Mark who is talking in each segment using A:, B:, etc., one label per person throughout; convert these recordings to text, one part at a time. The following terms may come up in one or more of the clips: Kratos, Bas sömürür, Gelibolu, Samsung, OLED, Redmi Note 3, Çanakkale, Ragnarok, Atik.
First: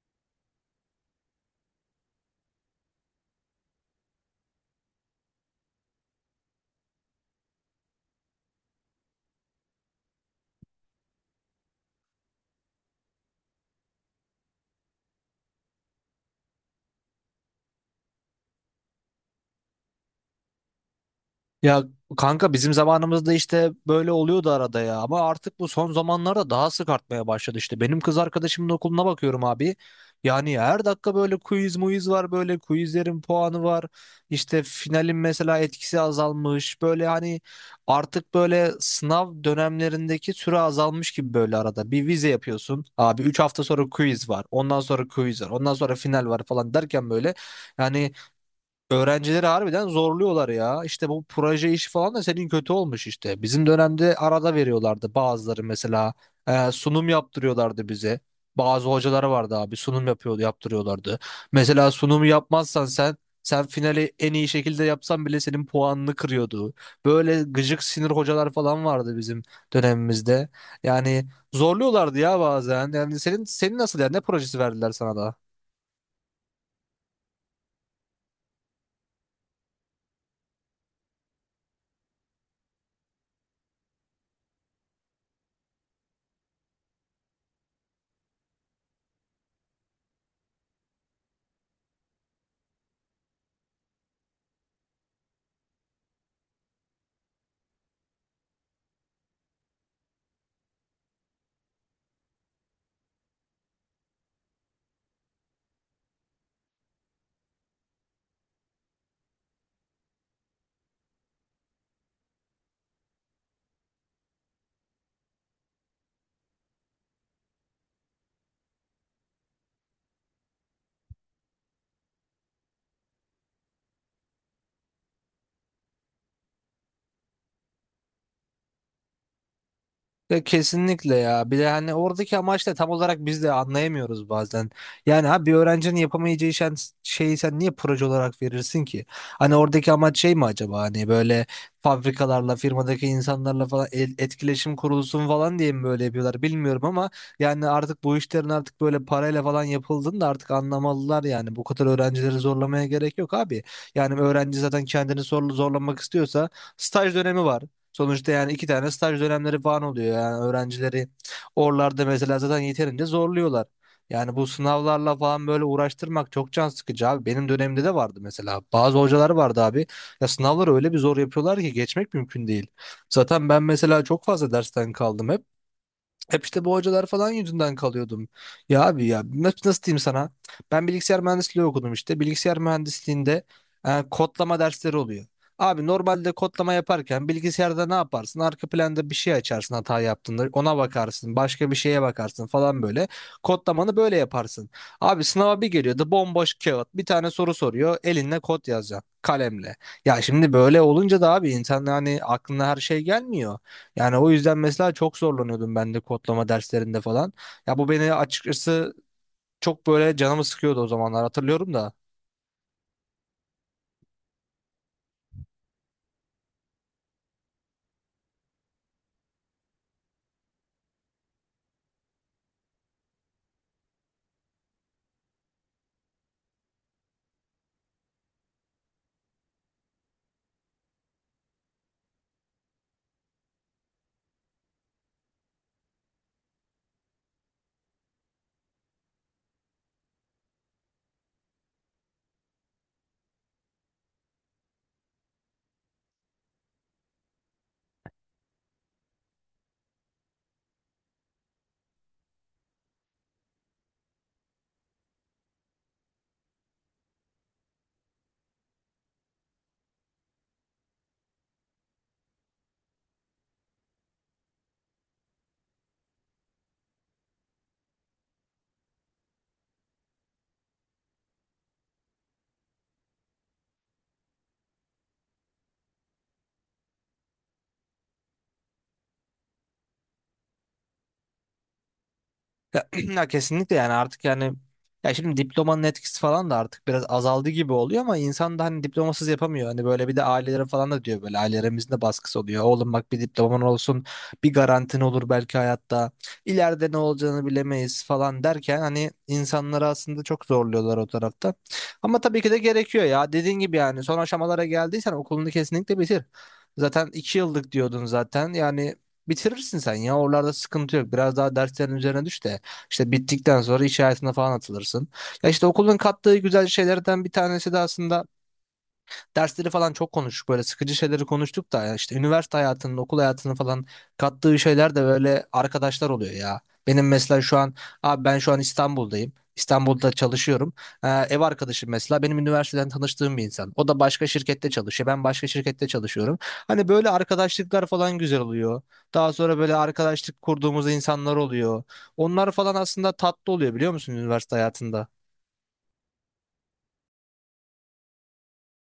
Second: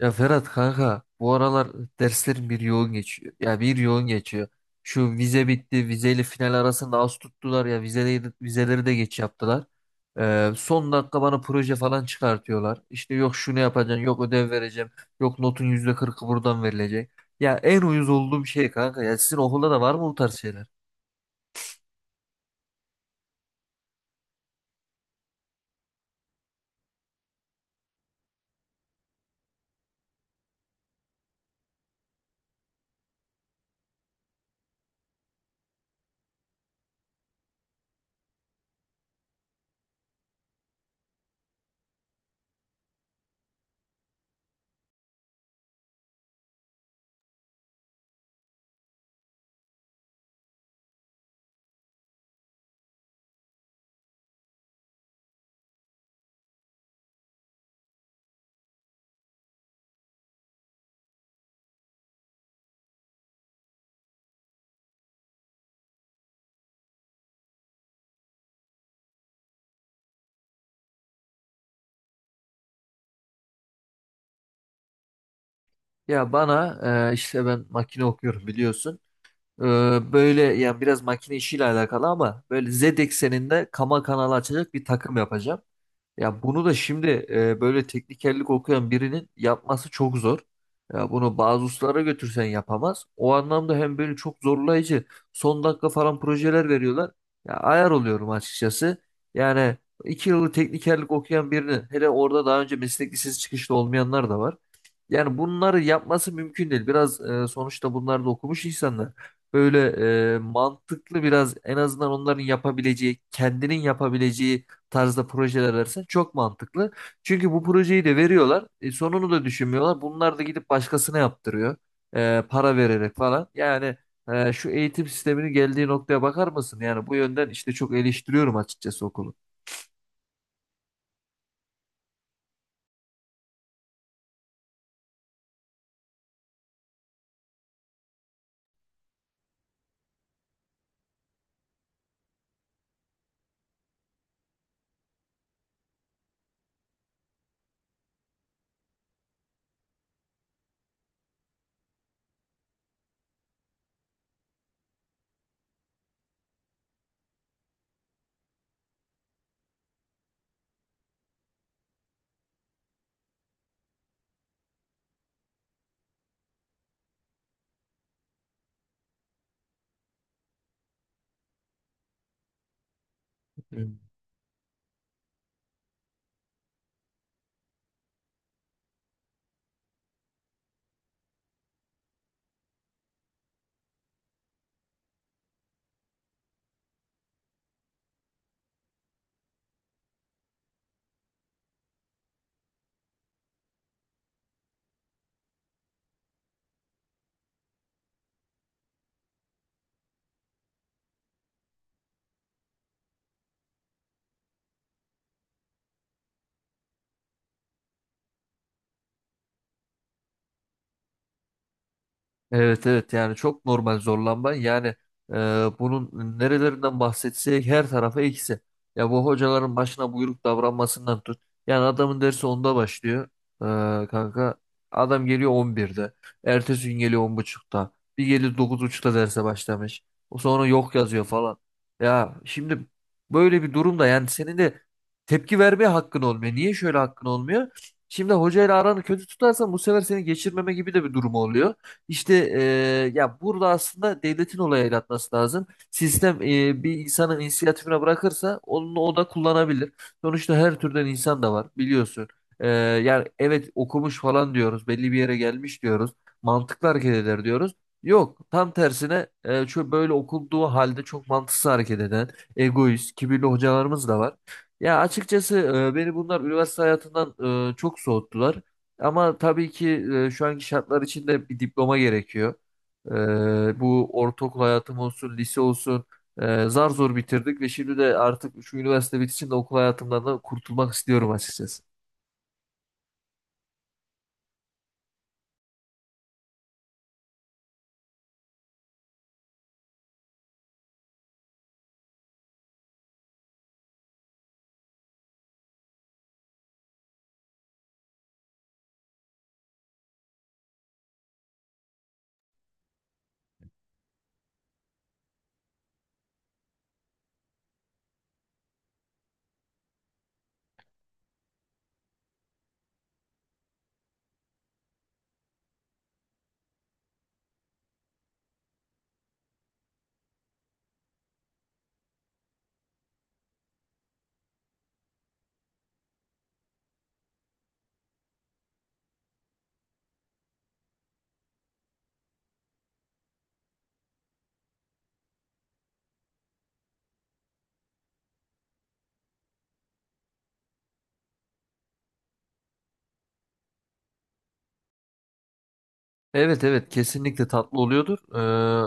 A: Ya Ferhat kanka bu aralar derslerim bir yoğun geçiyor. Ya bir yoğun geçiyor. Şu vize bitti. Vizeyle final arasında az tuttular ya. Vizeleri de geç yaptılar. Son dakika bana proje falan çıkartıyorlar. İşte yok şunu yapacaksın, yok ödev vereceğim, yok notun %40'ı buradan verilecek. Ya en uyuz olduğum şey kanka. Ya sizin okulda da var mı bu tarz şeyler?
B: Ya kanka bizim zamanımızda işte böyle oluyordu arada ya, ama artık bu son zamanlarda daha sık artmaya başladı işte. Benim kız arkadaşımın okuluna bakıyorum abi. Yani her dakika böyle quiz muiz var, böyle quizlerin puanı var. İşte finalin mesela etkisi azalmış. Böyle hani artık böyle sınav dönemlerindeki süre azalmış gibi böyle arada. Bir vize yapıyorsun abi, 3 hafta sonra quiz var. Ondan sonra quiz var. Ondan sonra final var falan derken böyle yani öğrencileri harbiden zorluyorlar ya. İşte bu proje işi falan da senin kötü olmuş işte. Bizim dönemde arada veriyorlardı bazıları mesela. Sunum yaptırıyorlardı bize. Bazı hocaları vardı abi, sunum yapıyordu, yaptırıyorlardı. Mesela sunumu yapmazsan sen finali en iyi şekilde yapsan bile senin puanını kırıyordu. Böyle gıcık sinir hocalar falan vardı bizim dönemimizde. Yani zorluyorlardı ya bazen. Yani senin nasıl yani, ne projesi verdiler sana da?
A: Ya bana işte ben makine okuyorum biliyorsun. Ee, Böyle yani biraz makine işiyle alakalı ama böyle Z ekseninde kama kanalı açacak bir takım yapacağım. Ya bunu da şimdi böyle teknikerlik okuyan birinin yapması çok zor. Ya bunu bazı ustalara götürsen yapamaz. O anlamda hem böyle çok zorlayıcı son dakika falan projeler veriyorlar. Ya ayar oluyorum açıkçası. Yani iki yıllık teknikerlik okuyan birinin hele orada daha önce meslek lisesi çıkışlı olmayanlar da var. Yani bunları yapması mümkün değil. Biraz sonuçta bunlar da okumuş insanlar. Böyle mantıklı biraz en azından onların yapabileceği, kendinin yapabileceği tarzda projeler versen çok mantıklı. Çünkü bu projeyi de veriyorlar. Sonunu da düşünmüyorlar. Bunlar da gidip başkasına yaptırıyor. Para vererek falan. Yani şu eğitim sisteminin geldiği noktaya bakar mısın? Yani bu yönden işte çok eleştiriyorum açıkçası okulu.
B: Ya kesinlikle ya. Bir de hani oradaki amaç da tam olarak biz de anlayamıyoruz bazen. Yani ha, bir öğrencinin yapamayacağı şeyi sen niye proje olarak verirsin ki? Hani oradaki amaç şey mi acaba? Hani böyle fabrikalarla, firmadaki insanlarla falan etkileşim kurulsun falan diye mi böyle yapıyorlar bilmiyorum, ama yani artık bu işlerin artık böyle parayla falan yapıldığını da artık anlamalılar yani. Bu kadar öğrencileri zorlamaya gerek yok abi. Yani öğrenci zaten kendini zorlamak istiyorsa staj dönemi var. Sonuçta yani iki tane staj dönemleri falan oluyor, yani öğrencileri oralarda mesela zaten yeterince zorluyorlar. Yani bu sınavlarla falan böyle uğraştırmak çok can sıkıcı abi. Benim dönemimde de vardı mesela. Bazı hocalar vardı abi. Ya sınavları öyle bir zor yapıyorlar ki geçmek mümkün değil. Zaten ben mesela çok fazla dersten kaldım hep. Hep işte bu hocalar falan yüzünden kalıyordum. Ya abi ya, nasıl diyeyim sana? Ben bilgisayar mühendisliği okudum işte. Bilgisayar mühendisliğinde kodlama dersleri oluyor. Abi normalde kodlama yaparken bilgisayarda ne yaparsın? Arka planda bir şey açarsın hata yaptığında. Ona bakarsın. Başka bir şeye bakarsın falan böyle. Kodlamanı böyle yaparsın. Abi sınava bir geliyordu bomboş kağıt. Bir tane soru soruyor. Elinle kod yazacaksın. Kalemle. Ya şimdi böyle olunca da abi, insan hani aklına her şey gelmiyor. Yani o yüzden mesela çok zorlanıyordum ben de kodlama derslerinde falan. Ya bu beni açıkçası çok böyle canımı sıkıyordu o zamanlar, hatırlıyorum da.
A: Evet, evet, yani çok normal zorlanma yani e, bunun nerelerinden bahsetsek her tarafa eksi. Ya bu hocaların başına buyruk davranmasından tut. Yani adamın dersi 10'da başlıyor kanka. Adam geliyor 11'de. Ertesi gün geliyor 10.30'da. Bir geliyor 9.30'da derse başlamış. O sonra yok yazıyor falan. Ya şimdi böyle bir durumda yani senin de tepki vermeye hakkın olmuyor. Niye şöyle hakkın olmuyor? Şimdi hocayla aranı kötü tutarsan bu sefer seni geçirmeme gibi de bir durum oluyor. İşte ya burada aslında devletin olaya el atması lazım. Sistem bir insanın inisiyatifine bırakırsa onu o da kullanabilir. Sonuçta her türden insan da var biliyorsun. Yani evet okumuş falan diyoruz, belli bir yere gelmiş diyoruz, mantıklı hareket eder diyoruz. Yok, tam tersine şu böyle okunduğu halde çok mantıksız hareket eden, egoist, kibirli hocalarımız da var. Ya açıkçası beni bunlar üniversite hayatından çok soğuttular. Ama tabii ki şu anki şartlar içinde bir diploma gerekiyor. Bu ortaokul hayatım olsun, lise olsun zar zor bitirdik ve şimdi de artık şu üniversite bitişinde okul hayatımdan da kurtulmak istiyorum açıkçası.
B: Ya, ya kesinlikle yani artık yani, ya şimdi diplomanın etkisi falan da artık biraz azaldı gibi oluyor, ama insan da hani diplomasız yapamıyor. Hani böyle bir de ailelere falan da diyor, böyle ailelerimizin de baskısı oluyor. Oğlum bak, bir diploman olsun, bir garantin olur belki hayatta, ileride ne olacağını bilemeyiz falan derken hani insanları aslında çok zorluyorlar o tarafta. Ama tabii ki de gerekiyor ya, dediğin gibi yani son aşamalara geldiysen okulunu kesinlikle bitir. Zaten iki yıllık diyordun zaten, yani bitirirsin sen ya, oralarda sıkıntı yok, biraz daha derslerin üzerine düş de. İşte bittikten sonra iş hayatına falan atılırsın. Ya işte okulun kattığı güzel şeylerden bir tanesi de aslında, dersleri falan çok konuştuk, böyle sıkıcı şeyleri konuştuk da, ya işte üniversite hayatının, okul hayatının falan kattığı şeyler de böyle arkadaşlar oluyor ya. Benim mesela şu an abi, ben şu an İstanbul'dayım. İstanbul'da çalışıyorum. Ev arkadaşım mesela benim üniversiteden tanıştığım bir insan. O da başka şirkette çalışıyor. Ben başka şirkette çalışıyorum. Hani böyle arkadaşlıklar falan güzel oluyor. Daha sonra böyle arkadaşlık kurduğumuz insanlar oluyor. Onlar falan aslında tatlı oluyor, biliyor musun, üniversite hayatında?
A: Evet, evet, kesinlikle tatlı oluyordur.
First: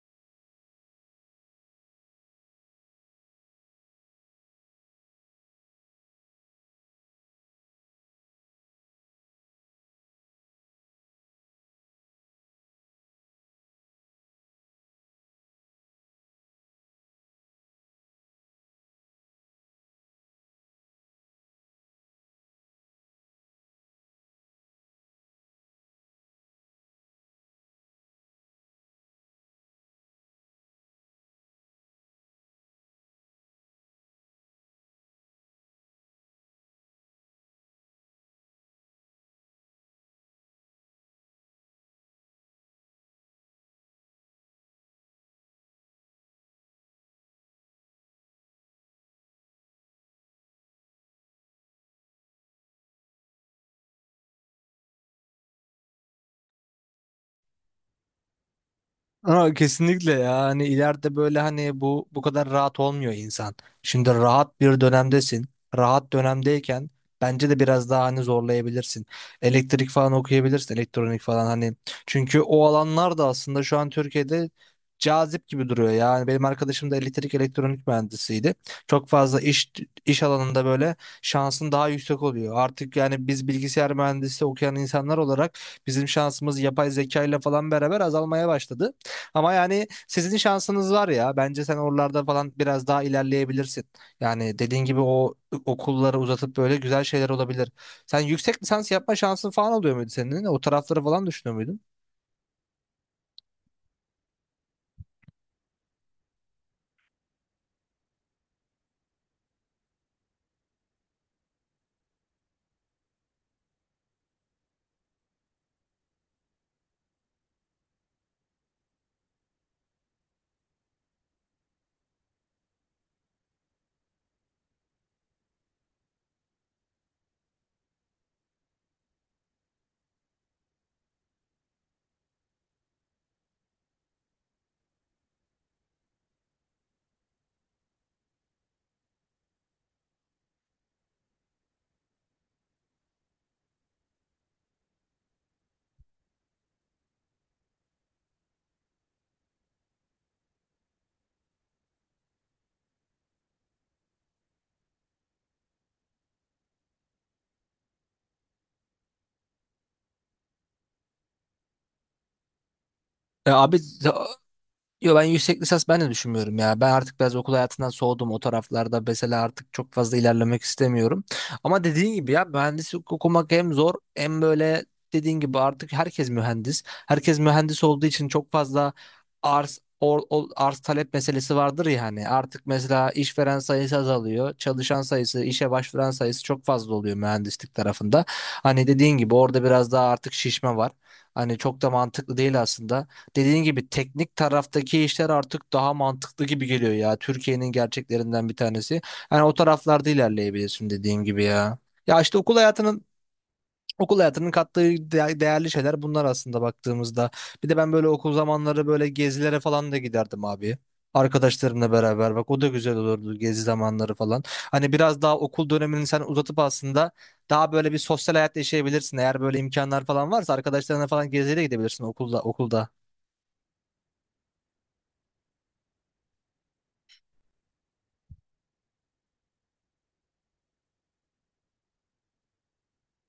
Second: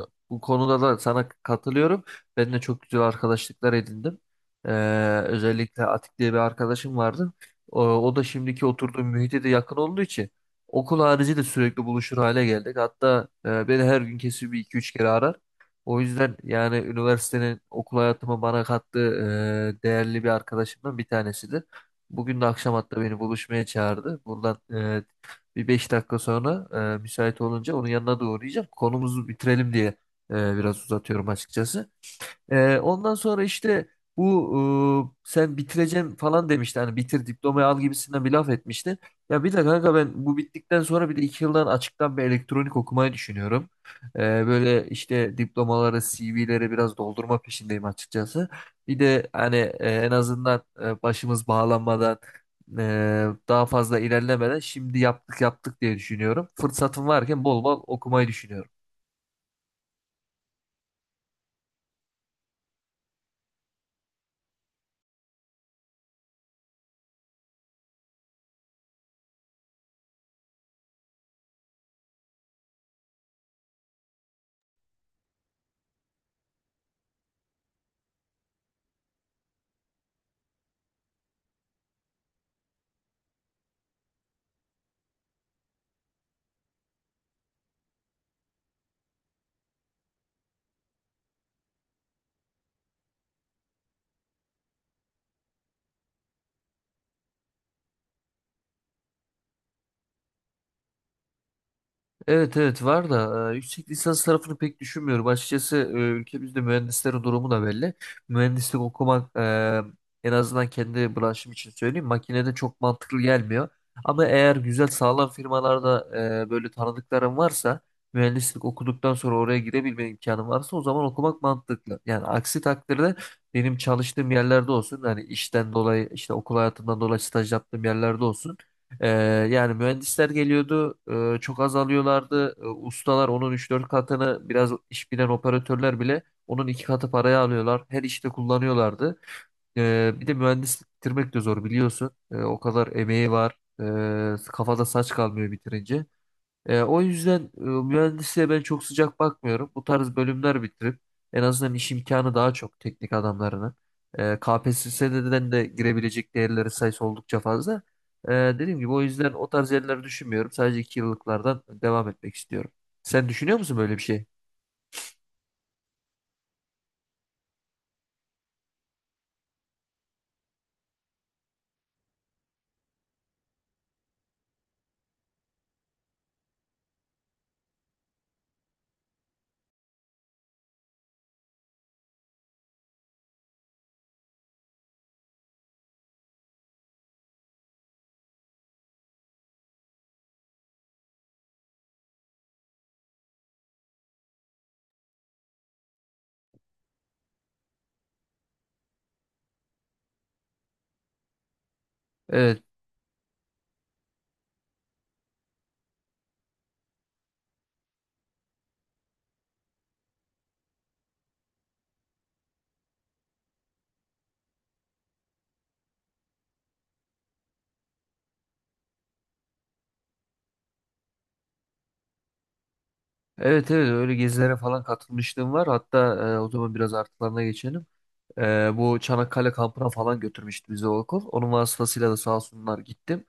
A: Bu konuda da sana katılıyorum. Ben de çok güzel arkadaşlıklar edindim. Ee, Özellikle Atik diye bir arkadaşım vardı. O da şimdiki oturduğum mühite de yakın olduğu için okul harici de sürekli buluşur hale geldik. Hatta beni her gün kesin bir iki üç kere arar. O yüzden yani üniversitenin okul hayatıma bana kattığı değerli bir arkadaşımdan bir tanesidir. Bugün de akşam hatta beni buluşmaya çağırdı. Buradan bir 5 dakika sonra müsait olunca onun yanına da uğrayacağım. Konumuzu bitirelim diye biraz uzatıyorum açıkçası. Ondan sonra işte bu sen bitireceğim falan demişti. Hani bitir diplomayı al gibisinden bir laf etmişti. Ya bir de kanka ben bu bittikten sonra bir de 2 yıldan açıktan bir elektronik okumayı düşünüyorum. Ee, Böyle işte diplomaları, CV'leri biraz doldurma peşindeyim açıkçası. Bir de hani en azından başımız bağlanmadan daha fazla ilerlemeden şimdi yaptık yaptık diye düşünüyorum. Fırsatım varken bol bol okumayı düşünüyorum.
B: Ama kesinlikle ya, hani ileride böyle hani bu kadar rahat olmuyor insan. Şimdi rahat bir dönemdesin. Rahat dönemdeyken bence de biraz daha hani zorlayabilirsin. Elektrik falan okuyabilirsin, elektronik falan hani. Çünkü o alanlar da aslında şu an Türkiye'de cazip gibi duruyor. Yani benim arkadaşım da elektrik elektronik mühendisiydi. Çok fazla iş alanında böyle şansın daha yüksek oluyor. Artık yani biz bilgisayar mühendisi okuyan insanlar olarak bizim şansımız yapay zeka ile falan beraber azalmaya başladı. Ama yani sizin şansınız var ya. Bence sen oralarda falan biraz daha ilerleyebilirsin. Yani dediğin gibi o okulları uzatıp böyle güzel şeyler olabilir. Sen yüksek lisans yapma şansın falan oluyor muydu senin? O tarafları falan düşünüyor muydun?
A: Evet, evet, var da yüksek lisans tarafını pek düşünmüyorum. Açıkçası ülkemizde mühendislerin durumu da belli. Mühendislik okumak en azından kendi branşım için söyleyeyim makinede çok mantıklı gelmiyor. Ama eğer güzel sağlam firmalarda böyle tanıdıkların varsa mühendislik okuduktan sonra oraya girebilme imkanın varsa o zaman okumak mantıklı. Yani aksi takdirde benim çalıştığım yerlerde olsun hani işten dolayı işte okul hayatımdan dolayı staj yaptığım yerlerde olsun. Ee, Yani mühendisler geliyordu, çok az alıyorlardı. Ustalar onun üç dört katını, biraz iş bilen operatörler bile onun 2 katı paraya alıyorlar. Her işte kullanıyorlardı. Bir de mühendislik bitirmek de zor biliyorsun. O kadar emeği var. Kafada saç kalmıyor bitirince. O yüzden mühendisliğe ben çok sıcak bakmıyorum. Bu tarz bölümler bitirip en azından iş imkanı daha çok teknik adamlarına. KPSS'den de girebilecek değerleri sayısı oldukça fazla. Dediğim gibi o yüzden o tarz yerleri düşünmüyorum. Sadece 2 yıllıklardan devam etmek istiyorum. Sen
B: E
A: düşünüyor musun
B: abi,
A: böyle bir şey?
B: yo ben yüksek lisans ben de düşünmüyorum ya. Ben artık biraz okul hayatından soğudum o taraflarda. Mesela artık çok fazla ilerlemek istemiyorum. Ama dediğin gibi ya, mühendislik okumak hem zor hem böyle, dediğin gibi artık herkes mühendis. Herkes mühendis olduğu için çok fazla arz talep meselesi vardır ya hani. Artık mesela işveren sayısı azalıyor. Çalışan sayısı, işe başvuran sayısı çok fazla oluyor mühendislik tarafında. Hani dediğin gibi orada biraz daha artık şişme var. Hani çok da mantıklı değil aslında, dediğin gibi teknik taraftaki işler artık daha mantıklı gibi geliyor ya. Türkiye'nin gerçeklerinden bir tanesi. Yani o taraflarda ilerleyebilirsin dediğin gibi ya. Ya işte
A: Evet.
B: okul hayatının kattığı değerli şeyler bunlar aslında baktığımızda. Bir de ben böyle okul zamanları böyle gezilere falan da giderdim abi. Arkadaşlarımla beraber bak, o da güzel olurdu, gezi zamanları falan. Hani biraz daha okul dönemini sen uzatıp aslında daha böyle bir sosyal hayat yaşayabilirsin. Eğer böyle imkanlar falan varsa arkadaşlarına falan geziye de gidebilirsin okulda.
A: Evet, evet, öyle gezilere falan katılmışlığım var. Hatta o zaman biraz artılarına geçelim. Bu Çanakkale kampına falan götürmüştü bizi o okul. Onun vasıtasıyla da sağ olsunlar gittim.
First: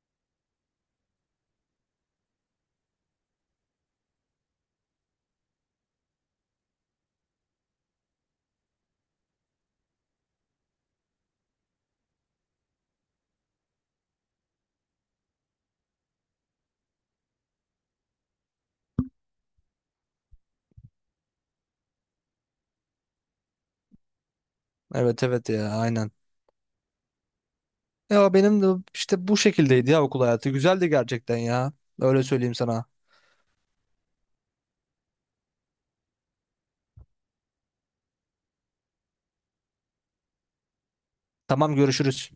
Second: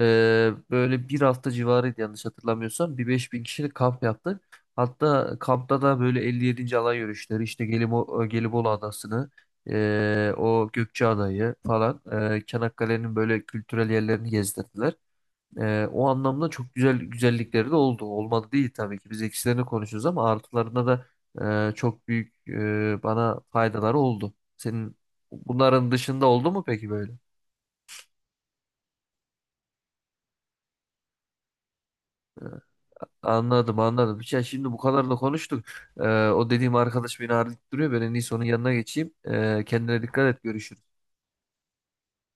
A: Böyle bir hafta civarıydı yanlış hatırlamıyorsam. Bir 5.000 kişilik kamp yaptık. Hatta kampta da böyle 57. alay yürüyüşleri işte Gelibolu Adası'nı o Gökçeada'yı falan Çanakkale'nin böyle kültürel yerlerini gezdirdiler. O anlamda çok güzel güzellikleri de oldu. Olmadı değil tabii ki. Biz eksilerini konuşuyoruz ama artılarına da çok büyük bana faydaları oldu. Senin
B: Evet evet ya,
A: bunların
B: aynen.
A: dışında oldu mu peki böyle?
B: Ya benim de işte bu şekildeydi ya okul hayatı. Güzeldi gerçekten ya. Öyle söyleyeyim sana.
A: Anladım anladım. Ya şimdi bu kadar da konuştuk. O dediğim arkadaş beni arayıp duruyor. Ben en iyisi onun yanına geçeyim. Kendine dikkat et. Görüşürüz.
B: Tamam, görüşürüz.